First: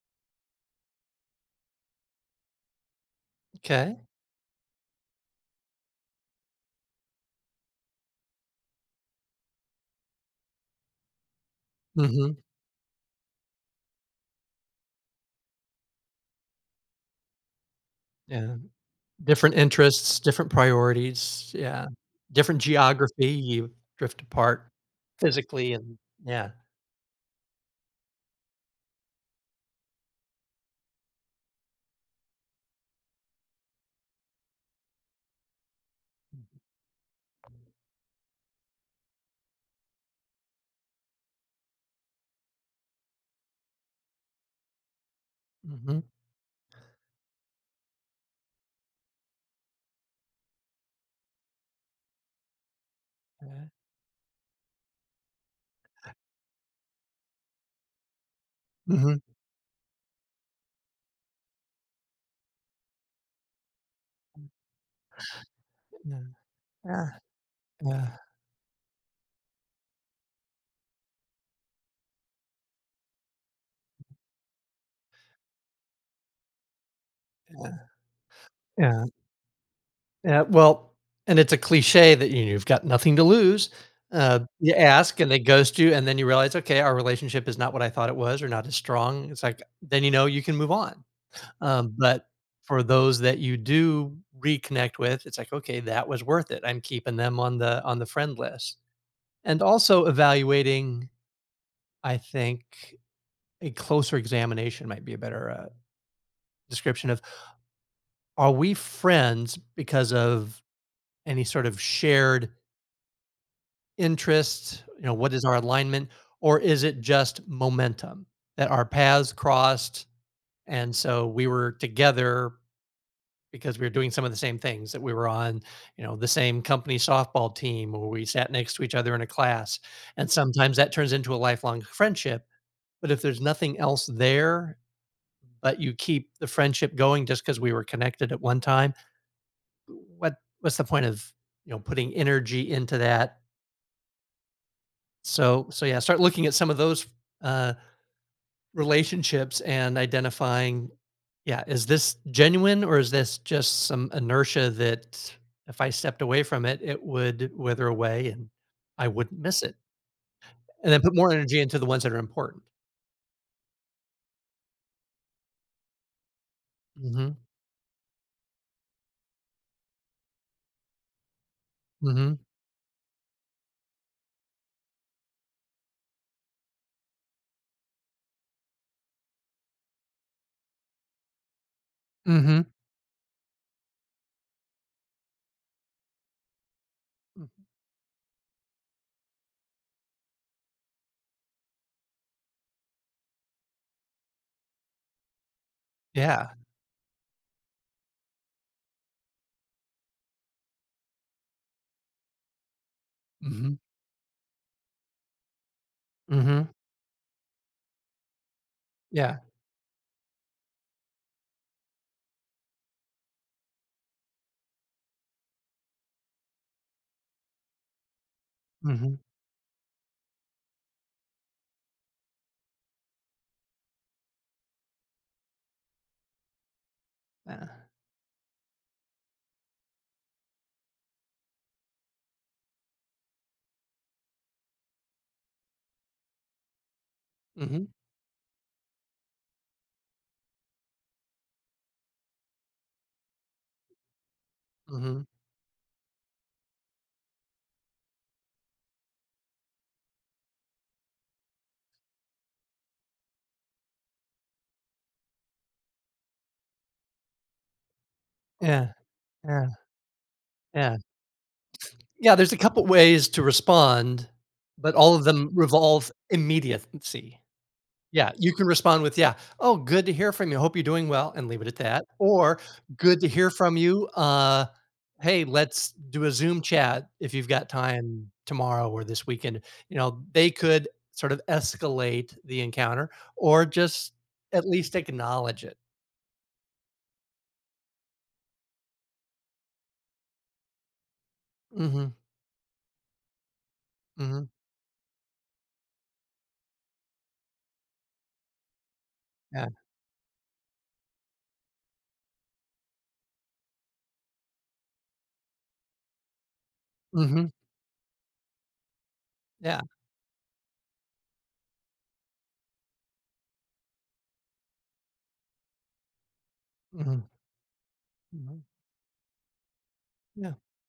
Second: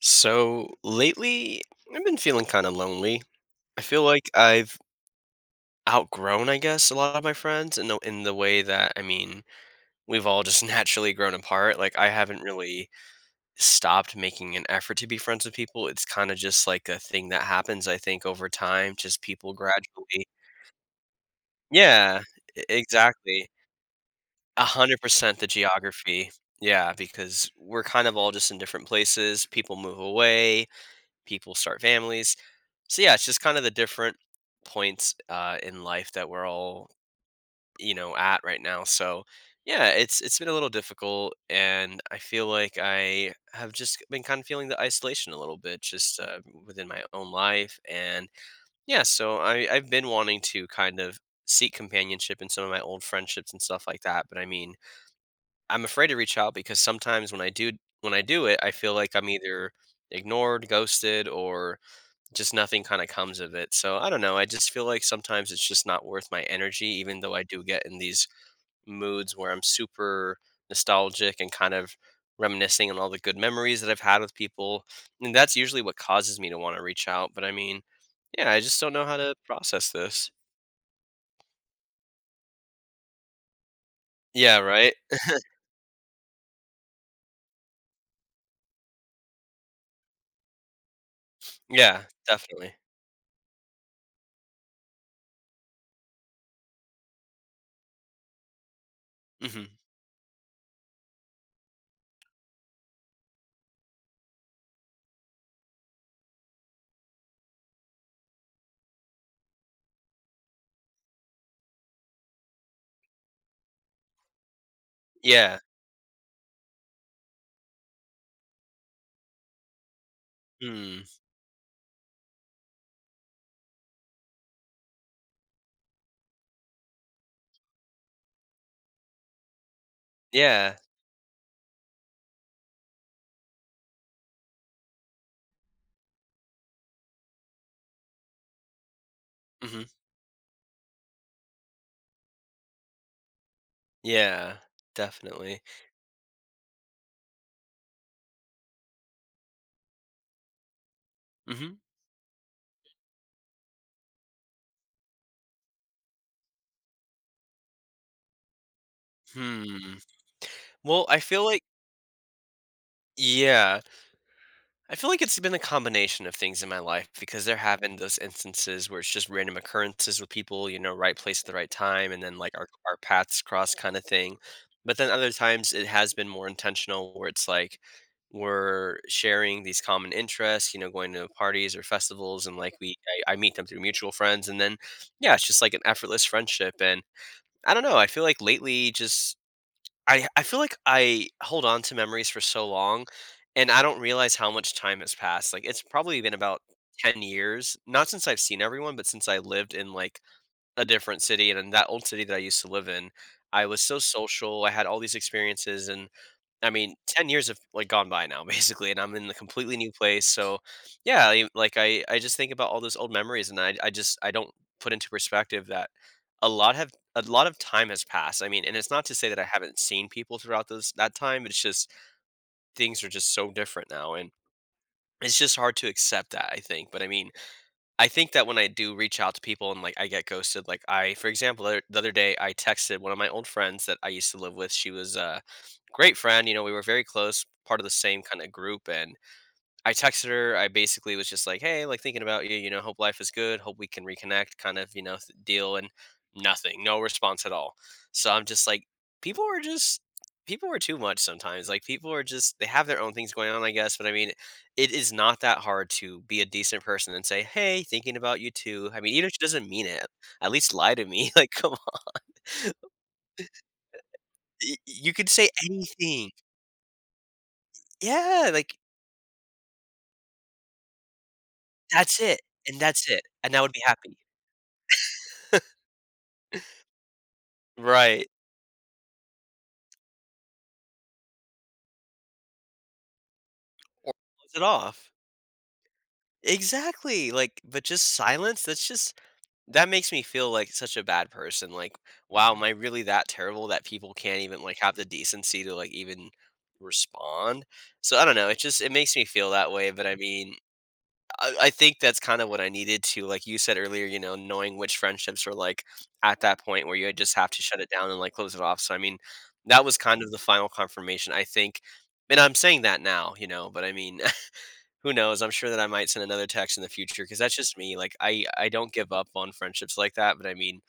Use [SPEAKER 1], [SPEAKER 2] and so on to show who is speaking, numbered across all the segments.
[SPEAKER 1] So lately, I've been feeling kind of lonely. I
[SPEAKER 2] 'Kay.
[SPEAKER 1] feel like I've outgrown, I guess, a lot of my friends in the way that I mean, we've all just naturally grown apart. Like I
[SPEAKER 2] Mhm.
[SPEAKER 1] haven't really stopped making an effort to be friends with people. It's kind of just like a thing that happens, I think, over
[SPEAKER 2] Yeah.
[SPEAKER 1] time. Just people
[SPEAKER 2] Different interests,
[SPEAKER 1] gradually.
[SPEAKER 2] different priorities. Yeah.
[SPEAKER 1] Yeah,
[SPEAKER 2] Different geography.
[SPEAKER 1] exactly.
[SPEAKER 2] You drift
[SPEAKER 1] A
[SPEAKER 2] apart
[SPEAKER 1] hundred percent the
[SPEAKER 2] physically and
[SPEAKER 1] geography.
[SPEAKER 2] yeah.
[SPEAKER 1] Yeah, because we're kind of all just in different places. People move away. People start families so yeah, it's just kind of the different points in life that we're all you know at right now. So yeah, it's been a little difficult, and I feel like I have just been kind of feeling the isolation a little bit,
[SPEAKER 2] Mhm.
[SPEAKER 1] just within my own life, and yeah. So I've been wanting to kind of seek companionship in some of my old friendships and
[SPEAKER 2] Yeah.
[SPEAKER 1] stuff like that, but I mean, I'm afraid to reach out because sometimes when I do it, I feel like
[SPEAKER 2] Mhm.
[SPEAKER 1] I'm either ignored, ghosted, or just nothing kinda comes of it, so I don't know, I just feel like sometimes it's just not
[SPEAKER 2] Yeah.
[SPEAKER 1] worth my energy
[SPEAKER 2] Yeah.
[SPEAKER 1] even though I do get in
[SPEAKER 2] Yeah.
[SPEAKER 1] these moods where I'm super nostalgic and kind of reminiscing on all the good memories that I've had with people, and that's usually what causes me to wanna reach out, but I
[SPEAKER 2] Yeah.
[SPEAKER 1] mean, yeah, I just don't know
[SPEAKER 2] Yeah.
[SPEAKER 1] how to process this.
[SPEAKER 2] Yeah. Well, and it's a cliche that, you've got nothing to lose.
[SPEAKER 1] Yeah,
[SPEAKER 2] You
[SPEAKER 1] right?
[SPEAKER 2] ask and they ghost you, and then you realize, okay, our relationship is not what I thought it was or not as strong. It's like, then you know you can move on.
[SPEAKER 1] Yeah,
[SPEAKER 2] But
[SPEAKER 1] definitely.
[SPEAKER 2] for those that you do reconnect with, it's like, "Okay, that was worth it." I'm keeping them on the friend list. And
[SPEAKER 1] Mhm.
[SPEAKER 2] also evaluating, I think a closer examination might be a better, description of, are we friends because of any sort of shared interest? You know, what is our
[SPEAKER 1] Yeah.
[SPEAKER 2] alignment? Or is it just momentum that our paths crossed, and
[SPEAKER 1] Mm.
[SPEAKER 2] so we were together because we were doing some of the same things that we were on, you know, the same company softball team or we sat next to each other in a class. And
[SPEAKER 1] Yeah.
[SPEAKER 2] sometimes that turns into a lifelong friendship. But if there's nothing else there, but you keep the friendship going just because we were connected at one time,
[SPEAKER 1] Mhm.
[SPEAKER 2] what what's the point of putting energy into that?
[SPEAKER 1] Yeah, definitely.
[SPEAKER 2] So yeah, start looking at some of those uh, relationships and identifying, yeah,
[SPEAKER 1] Mhm.
[SPEAKER 2] is this genuine or is this just some inertia that if I stepped away from it, it would wither away and I wouldn't miss it?
[SPEAKER 1] Hmm.
[SPEAKER 2] And then
[SPEAKER 1] Well,
[SPEAKER 2] put
[SPEAKER 1] I
[SPEAKER 2] more
[SPEAKER 1] feel
[SPEAKER 2] energy
[SPEAKER 1] like
[SPEAKER 2] into the ones that are important.
[SPEAKER 1] Yeah. I feel like it's been a combination of things in my life
[SPEAKER 2] Mhm.
[SPEAKER 1] because there have been those instances where it's just random occurrences with people, you know, right place at the right time, and then
[SPEAKER 2] Mhm.
[SPEAKER 1] like our paths cross kind of thing. But then other times it has been more intentional where it's like we're sharing these common interests, you know, going to parties or festivals, and
[SPEAKER 2] Mhm.
[SPEAKER 1] like we I meet them through mutual friends, and then yeah, it's just like an effortless friendship. And
[SPEAKER 2] Mm.
[SPEAKER 1] I don't know, I feel like lately just I feel like I hold on to memories for so long, and I don't realize how much time has passed. Like it's probably been
[SPEAKER 2] Yeah.
[SPEAKER 1] about 10 years, not since I've seen everyone, but since I lived in like a different city and in that old city that I used to live in, I
[SPEAKER 2] Mhm.
[SPEAKER 1] was so social. I had all these experiences and I
[SPEAKER 2] Mhm.
[SPEAKER 1] mean, 10 years have, like, gone by now basically, and I'm in a
[SPEAKER 2] Yeah.
[SPEAKER 1] completely new place, so, yeah, I like, I just think about all those old memories, and I just I don't put into perspective that a lot of time has passed, I mean, and it's not to
[SPEAKER 2] Mhm.
[SPEAKER 1] say that I haven't seen people throughout those that time, it's just things are just so different now, and it's just hard to accept that, I think, but, I mean,
[SPEAKER 2] Yeah.
[SPEAKER 1] I think that when I do reach out to people and like I get ghosted, like I, for example, the other day I texted one of my old friends that I used to live with. She was a great friend, you know, we were very close, part of
[SPEAKER 2] Mhm.
[SPEAKER 1] the same kind of group, and I texted her. I basically was just like, "Hey, like thinking about you. You know, hope life is good. Hope we can reconnect." Kind of, you know,
[SPEAKER 2] Mhm.
[SPEAKER 1] deal and nothing, no response at all. So I'm just like, people are just, people are too much sometimes. Like people are just they have their own things going on, I guess. But I mean, it is not that hard to be a decent person and say, "Hey, thinking about you too."
[SPEAKER 2] Yeah.
[SPEAKER 1] I mean, even if she doesn't
[SPEAKER 2] Yeah.
[SPEAKER 1] mean it, at least lie
[SPEAKER 2] Yeah.
[SPEAKER 1] to me. Like, come on,
[SPEAKER 2] Yeah, there's a couple ways to respond, but
[SPEAKER 1] You
[SPEAKER 2] all of
[SPEAKER 1] could say
[SPEAKER 2] them revolve
[SPEAKER 1] anything.
[SPEAKER 2] immediacy. Yeah,
[SPEAKER 1] Yeah,
[SPEAKER 2] you can
[SPEAKER 1] like
[SPEAKER 2] respond with, "Yeah, oh, good to hear from you. Hope you're doing well," and leave it at that.
[SPEAKER 1] that's it,
[SPEAKER 2] Or,
[SPEAKER 1] and that's
[SPEAKER 2] "Good
[SPEAKER 1] it,
[SPEAKER 2] to hear
[SPEAKER 1] and I would
[SPEAKER 2] from
[SPEAKER 1] be
[SPEAKER 2] you.
[SPEAKER 1] happy.
[SPEAKER 2] Hey, let's do a Zoom chat if you've got
[SPEAKER 1] Right.
[SPEAKER 2] time tomorrow or this weekend." You know, they could sort of escalate the encounter or
[SPEAKER 1] Or
[SPEAKER 2] just
[SPEAKER 1] close it
[SPEAKER 2] at least
[SPEAKER 1] off.
[SPEAKER 2] acknowledge it.
[SPEAKER 1] Exactly, like, but just silence, that's just that makes me feel like such a bad person, like,
[SPEAKER 2] Mhm,
[SPEAKER 1] wow, am I really that terrible that people can't
[SPEAKER 2] mhm,
[SPEAKER 1] even, like, have the decency to, like, even respond? So, I don't know, it just it makes me feel
[SPEAKER 2] yeah,
[SPEAKER 1] that way, but I mean, I think that's kind of what I needed to like you said earlier, you know, knowing which friendships were, like, at that point where you just
[SPEAKER 2] mhm,
[SPEAKER 1] have to shut it down and, like, close it off, so, I mean,
[SPEAKER 2] yeah,
[SPEAKER 1] that was kind of the final confirmation, I think, and I'm saying that now, you know, but I mean who knows? I'm sure that I might send another text in the
[SPEAKER 2] mhm,
[SPEAKER 1] future because that's just me. Like I,
[SPEAKER 2] mhm,
[SPEAKER 1] I don't give up on friendships like that. But
[SPEAKER 2] yeah,
[SPEAKER 1] I mean,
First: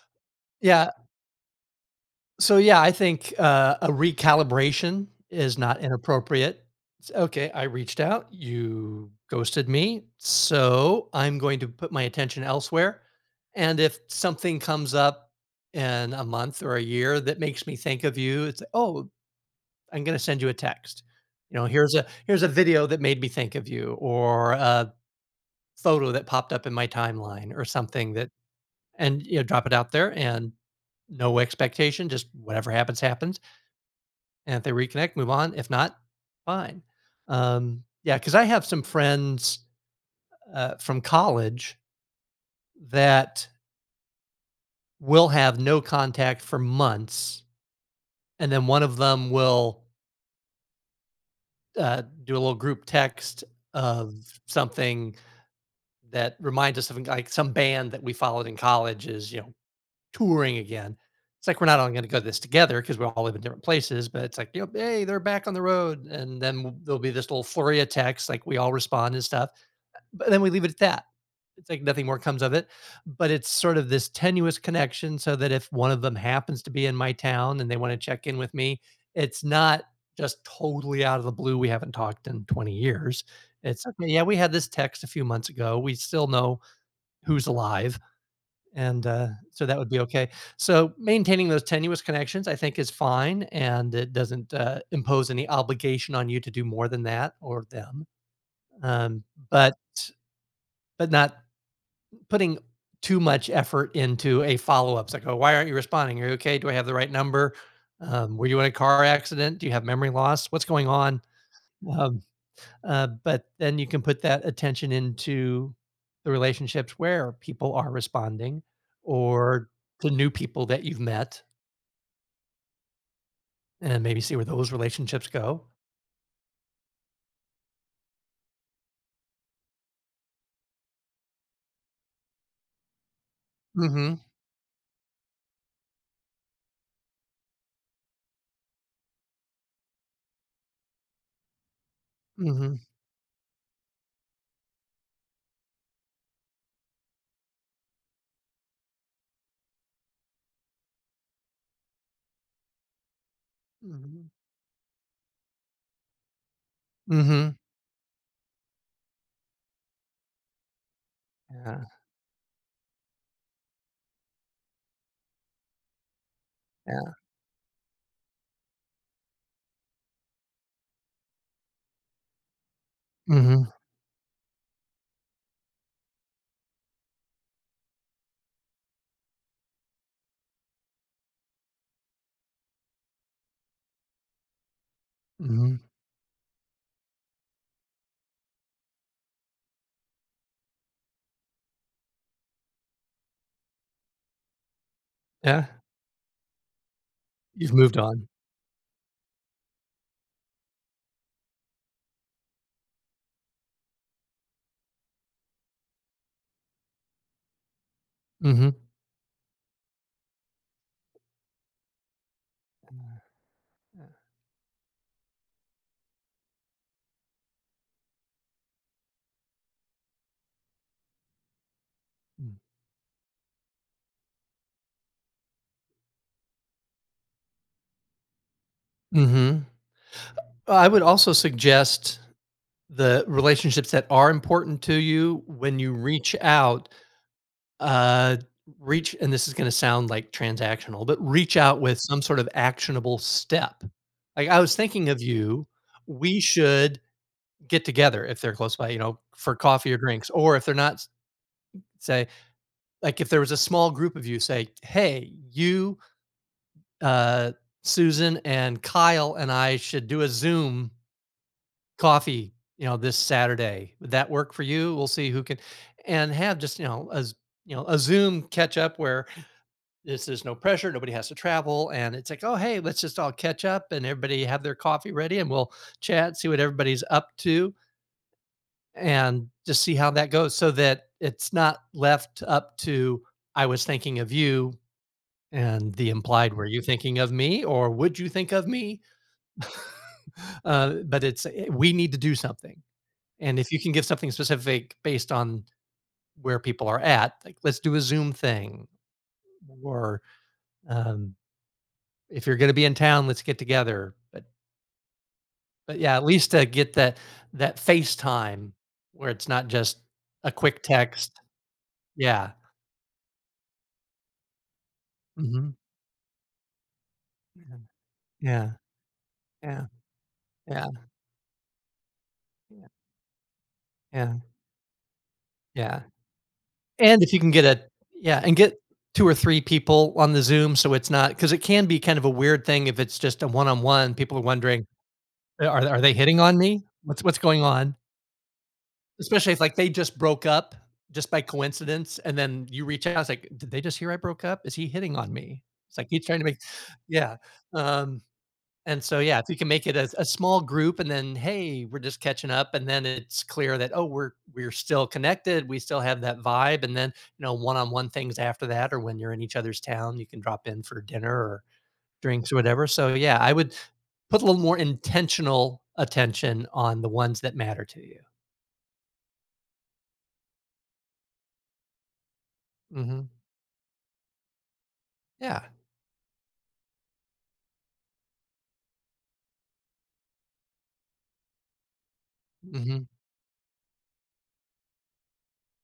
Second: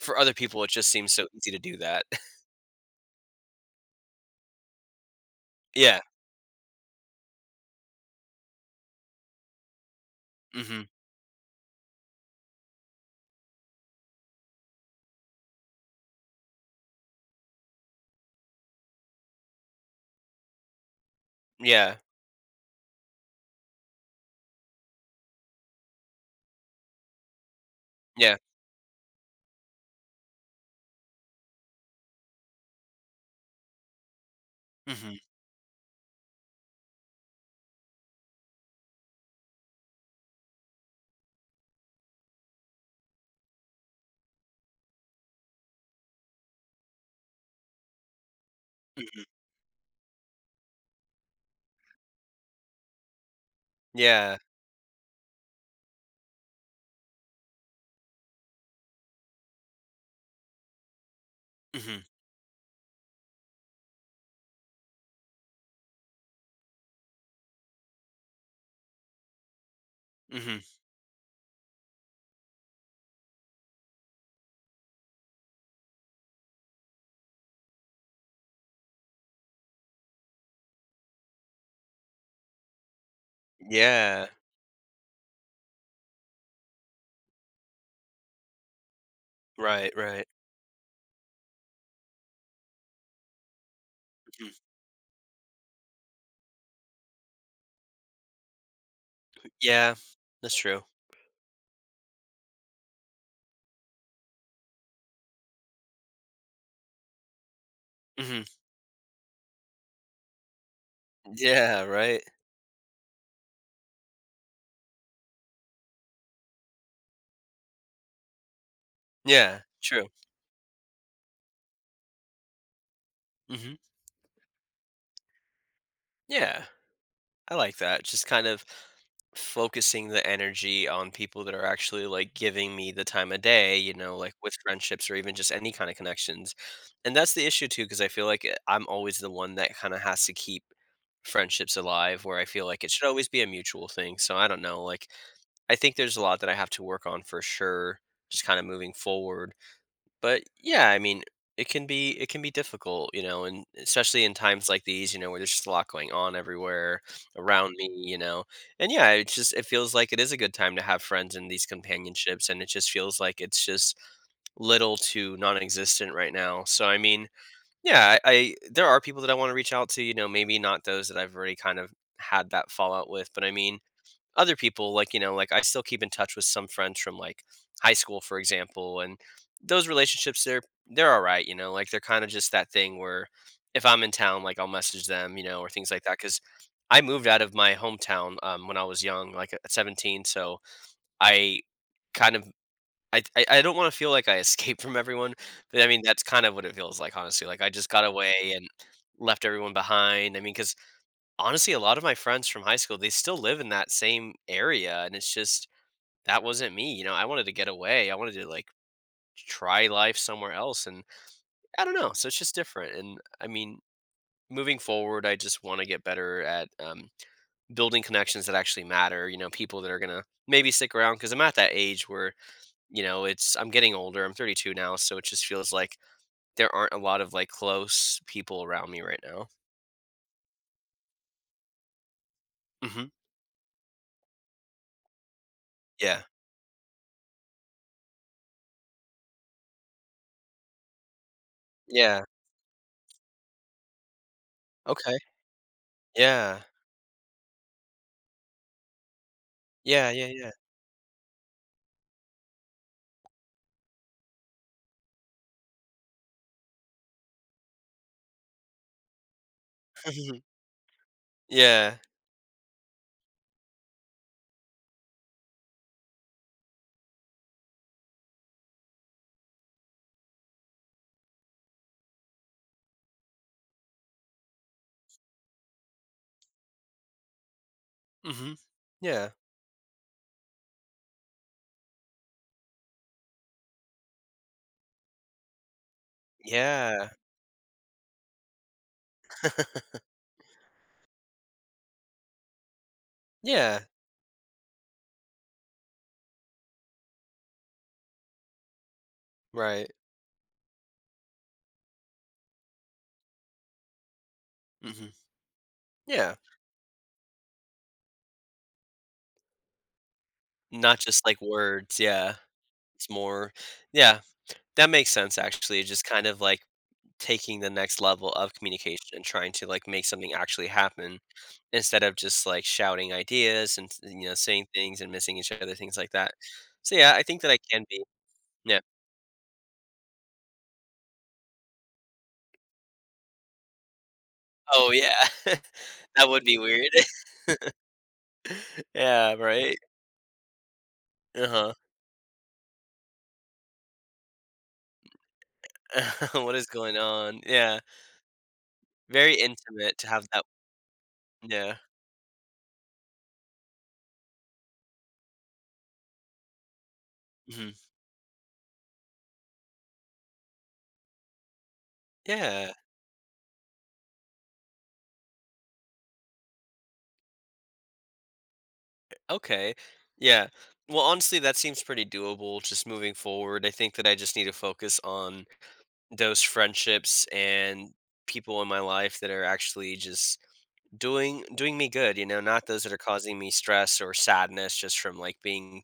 [SPEAKER 1] for other people, it just
[SPEAKER 2] yeah.
[SPEAKER 1] seems so easy to do that.
[SPEAKER 2] So, yeah, I think, a recalibration is not
[SPEAKER 1] Yeah.
[SPEAKER 2] inappropriate. It's, "Okay, I reached out, you ghosted me,
[SPEAKER 1] Hmm.
[SPEAKER 2] so I'm going to put my attention elsewhere, and if something comes up in a month or a year that makes me think of you, it's oh, I 'Oh, I'm gonna send you a text.' You know, here's
[SPEAKER 1] Yeah.
[SPEAKER 2] a video that made me think of you,' or a photo that popped up in my timeline or something that"
[SPEAKER 1] Yeah.
[SPEAKER 2] and, you know, drop it out there and no expectation, just whatever happens, happens. And if they
[SPEAKER 1] Hmm.
[SPEAKER 2] reconnect, move on. If not, fine. Yeah, because I have some friends from college that will have no contact for months, and then one of
[SPEAKER 1] Hmm.
[SPEAKER 2] them will do a little group text of
[SPEAKER 1] Yeah.
[SPEAKER 2] something that reminds us of like some band that we followed in college is touring again. It's like we're not all going to
[SPEAKER 1] Hmm.
[SPEAKER 2] go to this together because we all live in different places, but it's like hey, they're back on the road, and then there'll be this little flurry of texts like we all respond and stuff. But then we
[SPEAKER 1] Hmm.
[SPEAKER 2] leave it at that. It's like nothing more comes of it, but it's sort of this tenuous connection so that if one of them happens to be in my town and they want to check in with me, it's not just totally out of the blue. We haven't talked in 20 years. It's okay. Yeah,
[SPEAKER 1] Yeah.
[SPEAKER 2] we had this text a few months ago. We still know who's alive. And so that would
[SPEAKER 1] Right.
[SPEAKER 2] be
[SPEAKER 1] Right.
[SPEAKER 2] okay. So maintaining those tenuous connections, I think, is fine. And it
[SPEAKER 1] Mhm.
[SPEAKER 2] doesn't impose any obligation on you to do more than that or them. Um, but
[SPEAKER 1] Yeah. That's true.
[SPEAKER 2] but not putting too much effort into a follow-up. It's like, "Oh, why aren't you responding? Are you okay? Do I have the right number?
[SPEAKER 1] Hmm.
[SPEAKER 2] Were you in a car accident? Do you have memory loss? What's going on?"
[SPEAKER 1] Yeah.
[SPEAKER 2] Um,
[SPEAKER 1] Right.
[SPEAKER 2] but then you can put that attention into the relationships where people are responding
[SPEAKER 1] Yeah.
[SPEAKER 2] or
[SPEAKER 1] True.
[SPEAKER 2] to new people that you've met
[SPEAKER 1] Hmm.
[SPEAKER 2] and maybe see where those relationships go.
[SPEAKER 1] Yeah. I like that. Just kind of focusing the energy on people that are actually like giving me the time of day, you know,
[SPEAKER 2] Mhm,
[SPEAKER 1] like with friendships or even just any kind of connections. And that's the issue too, because I feel like I'm always the one that kind of has to keep friendships alive, where I feel
[SPEAKER 2] mhm,
[SPEAKER 1] like it should always be a mutual thing. So I don't know. Like, I think there's a lot that I have to work on for sure, just kind of moving forward but yeah, I mean, it can be difficult, you know, and especially
[SPEAKER 2] mhm,
[SPEAKER 1] in times like these, you know, where there's just a lot going on everywhere
[SPEAKER 2] mhm.
[SPEAKER 1] around me, you know. And yeah, it just it feels like it is a good time to have friends in these
[SPEAKER 2] Yeah,
[SPEAKER 1] companionships and it just feels like it's just little to non-existent right now. So I
[SPEAKER 2] yeah.
[SPEAKER 1] mean, yeah, I there are people that I want to reach out to, you know, maybe not those that I've already kind of had that fallout with, but I
[SPEAKER 2] Mhm,
[SPEAKER 1] mean, other people like you know like I still keep in touch with some friends from like high school for example and those relationships they're all right you know like they're kind of just that thing where if I'm in town like I'll message them you know or
[SPEAKER 2] mhm.
[SPEAKER 1] things like that because I moved out of my hometown when I was young like at 17 so I kind of I don't want to feel like I escaped from everyone,
[SPEAKER 2] Yeah.
[SPEAKER 1] but I mean that's kind of what it feels like, honestly. Like I
[SPEAKER 2] You've
[SPEAKER 1] just
[SPEAKER 2] moved
[SPEAKER 1] got
[SPEAKER 2] on.
[SPEAKER 1] away and left everyone behind. I mean, because honestly, a lot of my friends from high school, they still live in that same area, and it's just that wasn't me, you know, I wanted to get away. I wanted to, like,
[SPEAKER 2] Mhm.
[SPEAKER 1] try life somewhere else, and I don't know, so it's just different, and, I mean,
[SPEAKER 2] Yeah.
[SPEAKER 1] moving forward, I just wanna get better at, building connections that actually matter, you know, people that are gonna maybe stick around because 'cause I'm at that age where,
[SPEAKER 2] Mm.
[SPEAKER 1] you know, it's I'm getting older, I'm 32 now, so it just feels like there aren't a lot of, like, close people around me right now.
[SPEAKER 2] Mhm. I would also suggest
[SPEAKER 1] Mhm.
[SPEAKER 2] the relationships that are important to you when you
[SPEAKER 1] Yeah.
[SPEAKER 2] reach out, uh, and this is going to sound like transactional, but reach out with some
[SPEAKER 1] Yeah.
[SPEAKER 2] sort of actionable step. Like I was thinking
[SPEAKER 1] Okay.
[SPEAKER 2] of you, we
[SPEAKER 1] Yeah.
[SPEAKER 2] should get together if they're close by, you know, for coffee or
[SPEAKER 1] Yeah, yeah,
[SPEAKER 2] drinks,
[SPEAKER 1] yeah.
[SPEAKER 2] or if they're not, say, like if there was a small group of you, say, hey, you, uh, Susan and Kyle and I should do a
[SPEAKER 1] Mhm.
[SPEAKER 2] Zoom
[SPEAKER 1] Yeah.
[SPEAKER 2] coffee, you know, this Saturday. Would that work for you? We'll see who can and have just, you know, as you know, a Zoom catch up where this there's no pressure, nobody has to travel. And it's like, oh hey, let's just all catch up and everybody have their coffee ready and we'll chat, see what everybody's up to
[SPEAKER 1] Mhm. Yeah.
[SPEAKER 2] and just see how that goes so that it's not left up to I was thinking of you and the implied were you
[SPEAKER 1] Yeah.
[SPEAKER 2] thinking of me or would you think of me? But we need to do something. And if you
[SPEAKER 1] Yeah.
[SPEAKER 2] can give something specific based on where people are at, like, "Let's do a Zoom thing,"
[SPEAKER 1] Right.
[SPEAKER 2] or, um, "If you're gonna be in town, let's get together." But
[SPEAKER 1] Mhm.
[SPEAKER 2] but, yeah, at
[SPEAKER 1] Yeah.
[SPEAKER 2] least to get that face time where it's not just a quick
[SPEAKER 1] Not just
[SPEAKER 2] text.
[SPEAKER 1] like words. Yeah.
[SPEAKER 2] Yeah.
[SPEAKER 1] It's more. Yeah. That makes sense
[SPEAKER 2] Mhm.
[SPEAKER 1] actually. Just kind of like taking the
[SPEAKER 2] Yeah.
[SPEAKER 1] next level of
[SPEAKER 2] Yeah.
[SPEAKER 1] communication and trying to
[SPEAKER 2] Yeah.
[SPEAKER 1] like make something actually happen instead of just like
[SPEAKER 2] Yeah.
[SPEAKER 1] shouting ideas and you know
[SPEAKER 2] Yeah.
[SPEAKER 1] saying things and missing each other things
[SPEAKER 2] Yeah.
[SPEAKER 1] like that. So yeah,
[SPEAKER 2] And
[SPEAKER 1] I
[SPEAKER 2] if you
[SPEAKER 1] think that
[SPEAKER 2] can
[SPEAKER 1] I
[SPEAKER 2] get a
[SPEAKER 1] can be.
[SPEAKER 2] yeah, and get
[SPEAKER 1] Yeah.
[SPEAKER 2] 2 or 3 people on the Zoom so it's not, because it can be kind of a weird thing if it's just a one-on-one, people are wondering.
[SPEAKER 1] Oh yeah.
[SPEAKER 2] Are they
[SPEAKER 1] That
[SPEAKER 2] hitting
[SPEAKER 1] would
[SPEAKER 2] on
[SPEAKER 1] be
[SPEAKER 2] me?
[SPEAKER 1] weird.
[SPEAKER 2] What's going on?
[SPEAKER 1] Yeah,
[SPEAKER 2] Especially if, like,
[SPEAKER 1] right?
[SPEAKER 2] they just broke up just by
[SPEAKER 1] Uh-huh.
[SPEAKER 2] coincidence, and then you reach out, it's like, "Did they just hear I broke up? Is he hitting on me?" It's like he's trying to
[SPEAKER 1] What
[SPEAKER 2] make.
[SPEAKER 1] is going
[SPEAKER 2] Yeah,
[SPEAKER 1] on? Yeah.
[SPEAKER 2] um, and so,
[SPEAKER 1] Very
[SPEAKER 2] yeah, if you can make it
[SPEAKER 1] intimate to
[SPEAKER 2] a
[SPEAKER 1] have that.
[SPEAKER 2] small group and then,
[SPEAKER 1] Yeah.
[SPEAKER 2] "Hey, we're just catching up," and then it's clear that, "Oh, we're still connected, we still have that vibe," and then, you know,
[SPEAKER 1] Mhm.
[SPEAKER 2] one-on-one things after that or when you're in each other's town, you can drop in for dinner, drinks or
[SPEAKER 1] Yeah,
[SPEAKER 2] whatever, so yeah, I would put a little more intentional attention on the ones that matter to you.
[SPEAKER 1] okay. Yeah. Well, honestly, that seems pretty doable just moving
[SPEAKER 2] Mhm.
[SPEAKER 1] forward. I think that I just need to focus on
[SPEAKER 2] Yeah.
[SPEAKER 1] those friendships and people in my life that are actually just doing me good, you know, not those that are
[SPEAKER 2] Mhm.
[SPEAKER 1] causing me stress or sadness just from, like, being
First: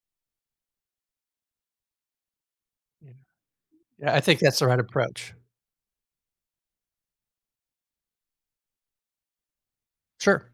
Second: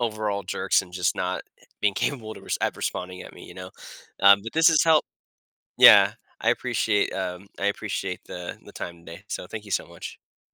[SPEAKER 1] overall jerks and just not being capable to
[SPEAKER 2] Yeah.
[SPEAKER 1] responding at me, you know?
[SPEAKER 2] Yeah, I think
[SPEAKER 1] But
[SPEAKER 2] that's the
[SPEAKER 1] this
[SPEAKER 2] right
[SPEAKER 1] has helped.
[SPEAKER 2] approach.
[SPEAKER 1] Yeah. I appreciate the time today, so thank you so much.
[SPEAKER 2] Sure.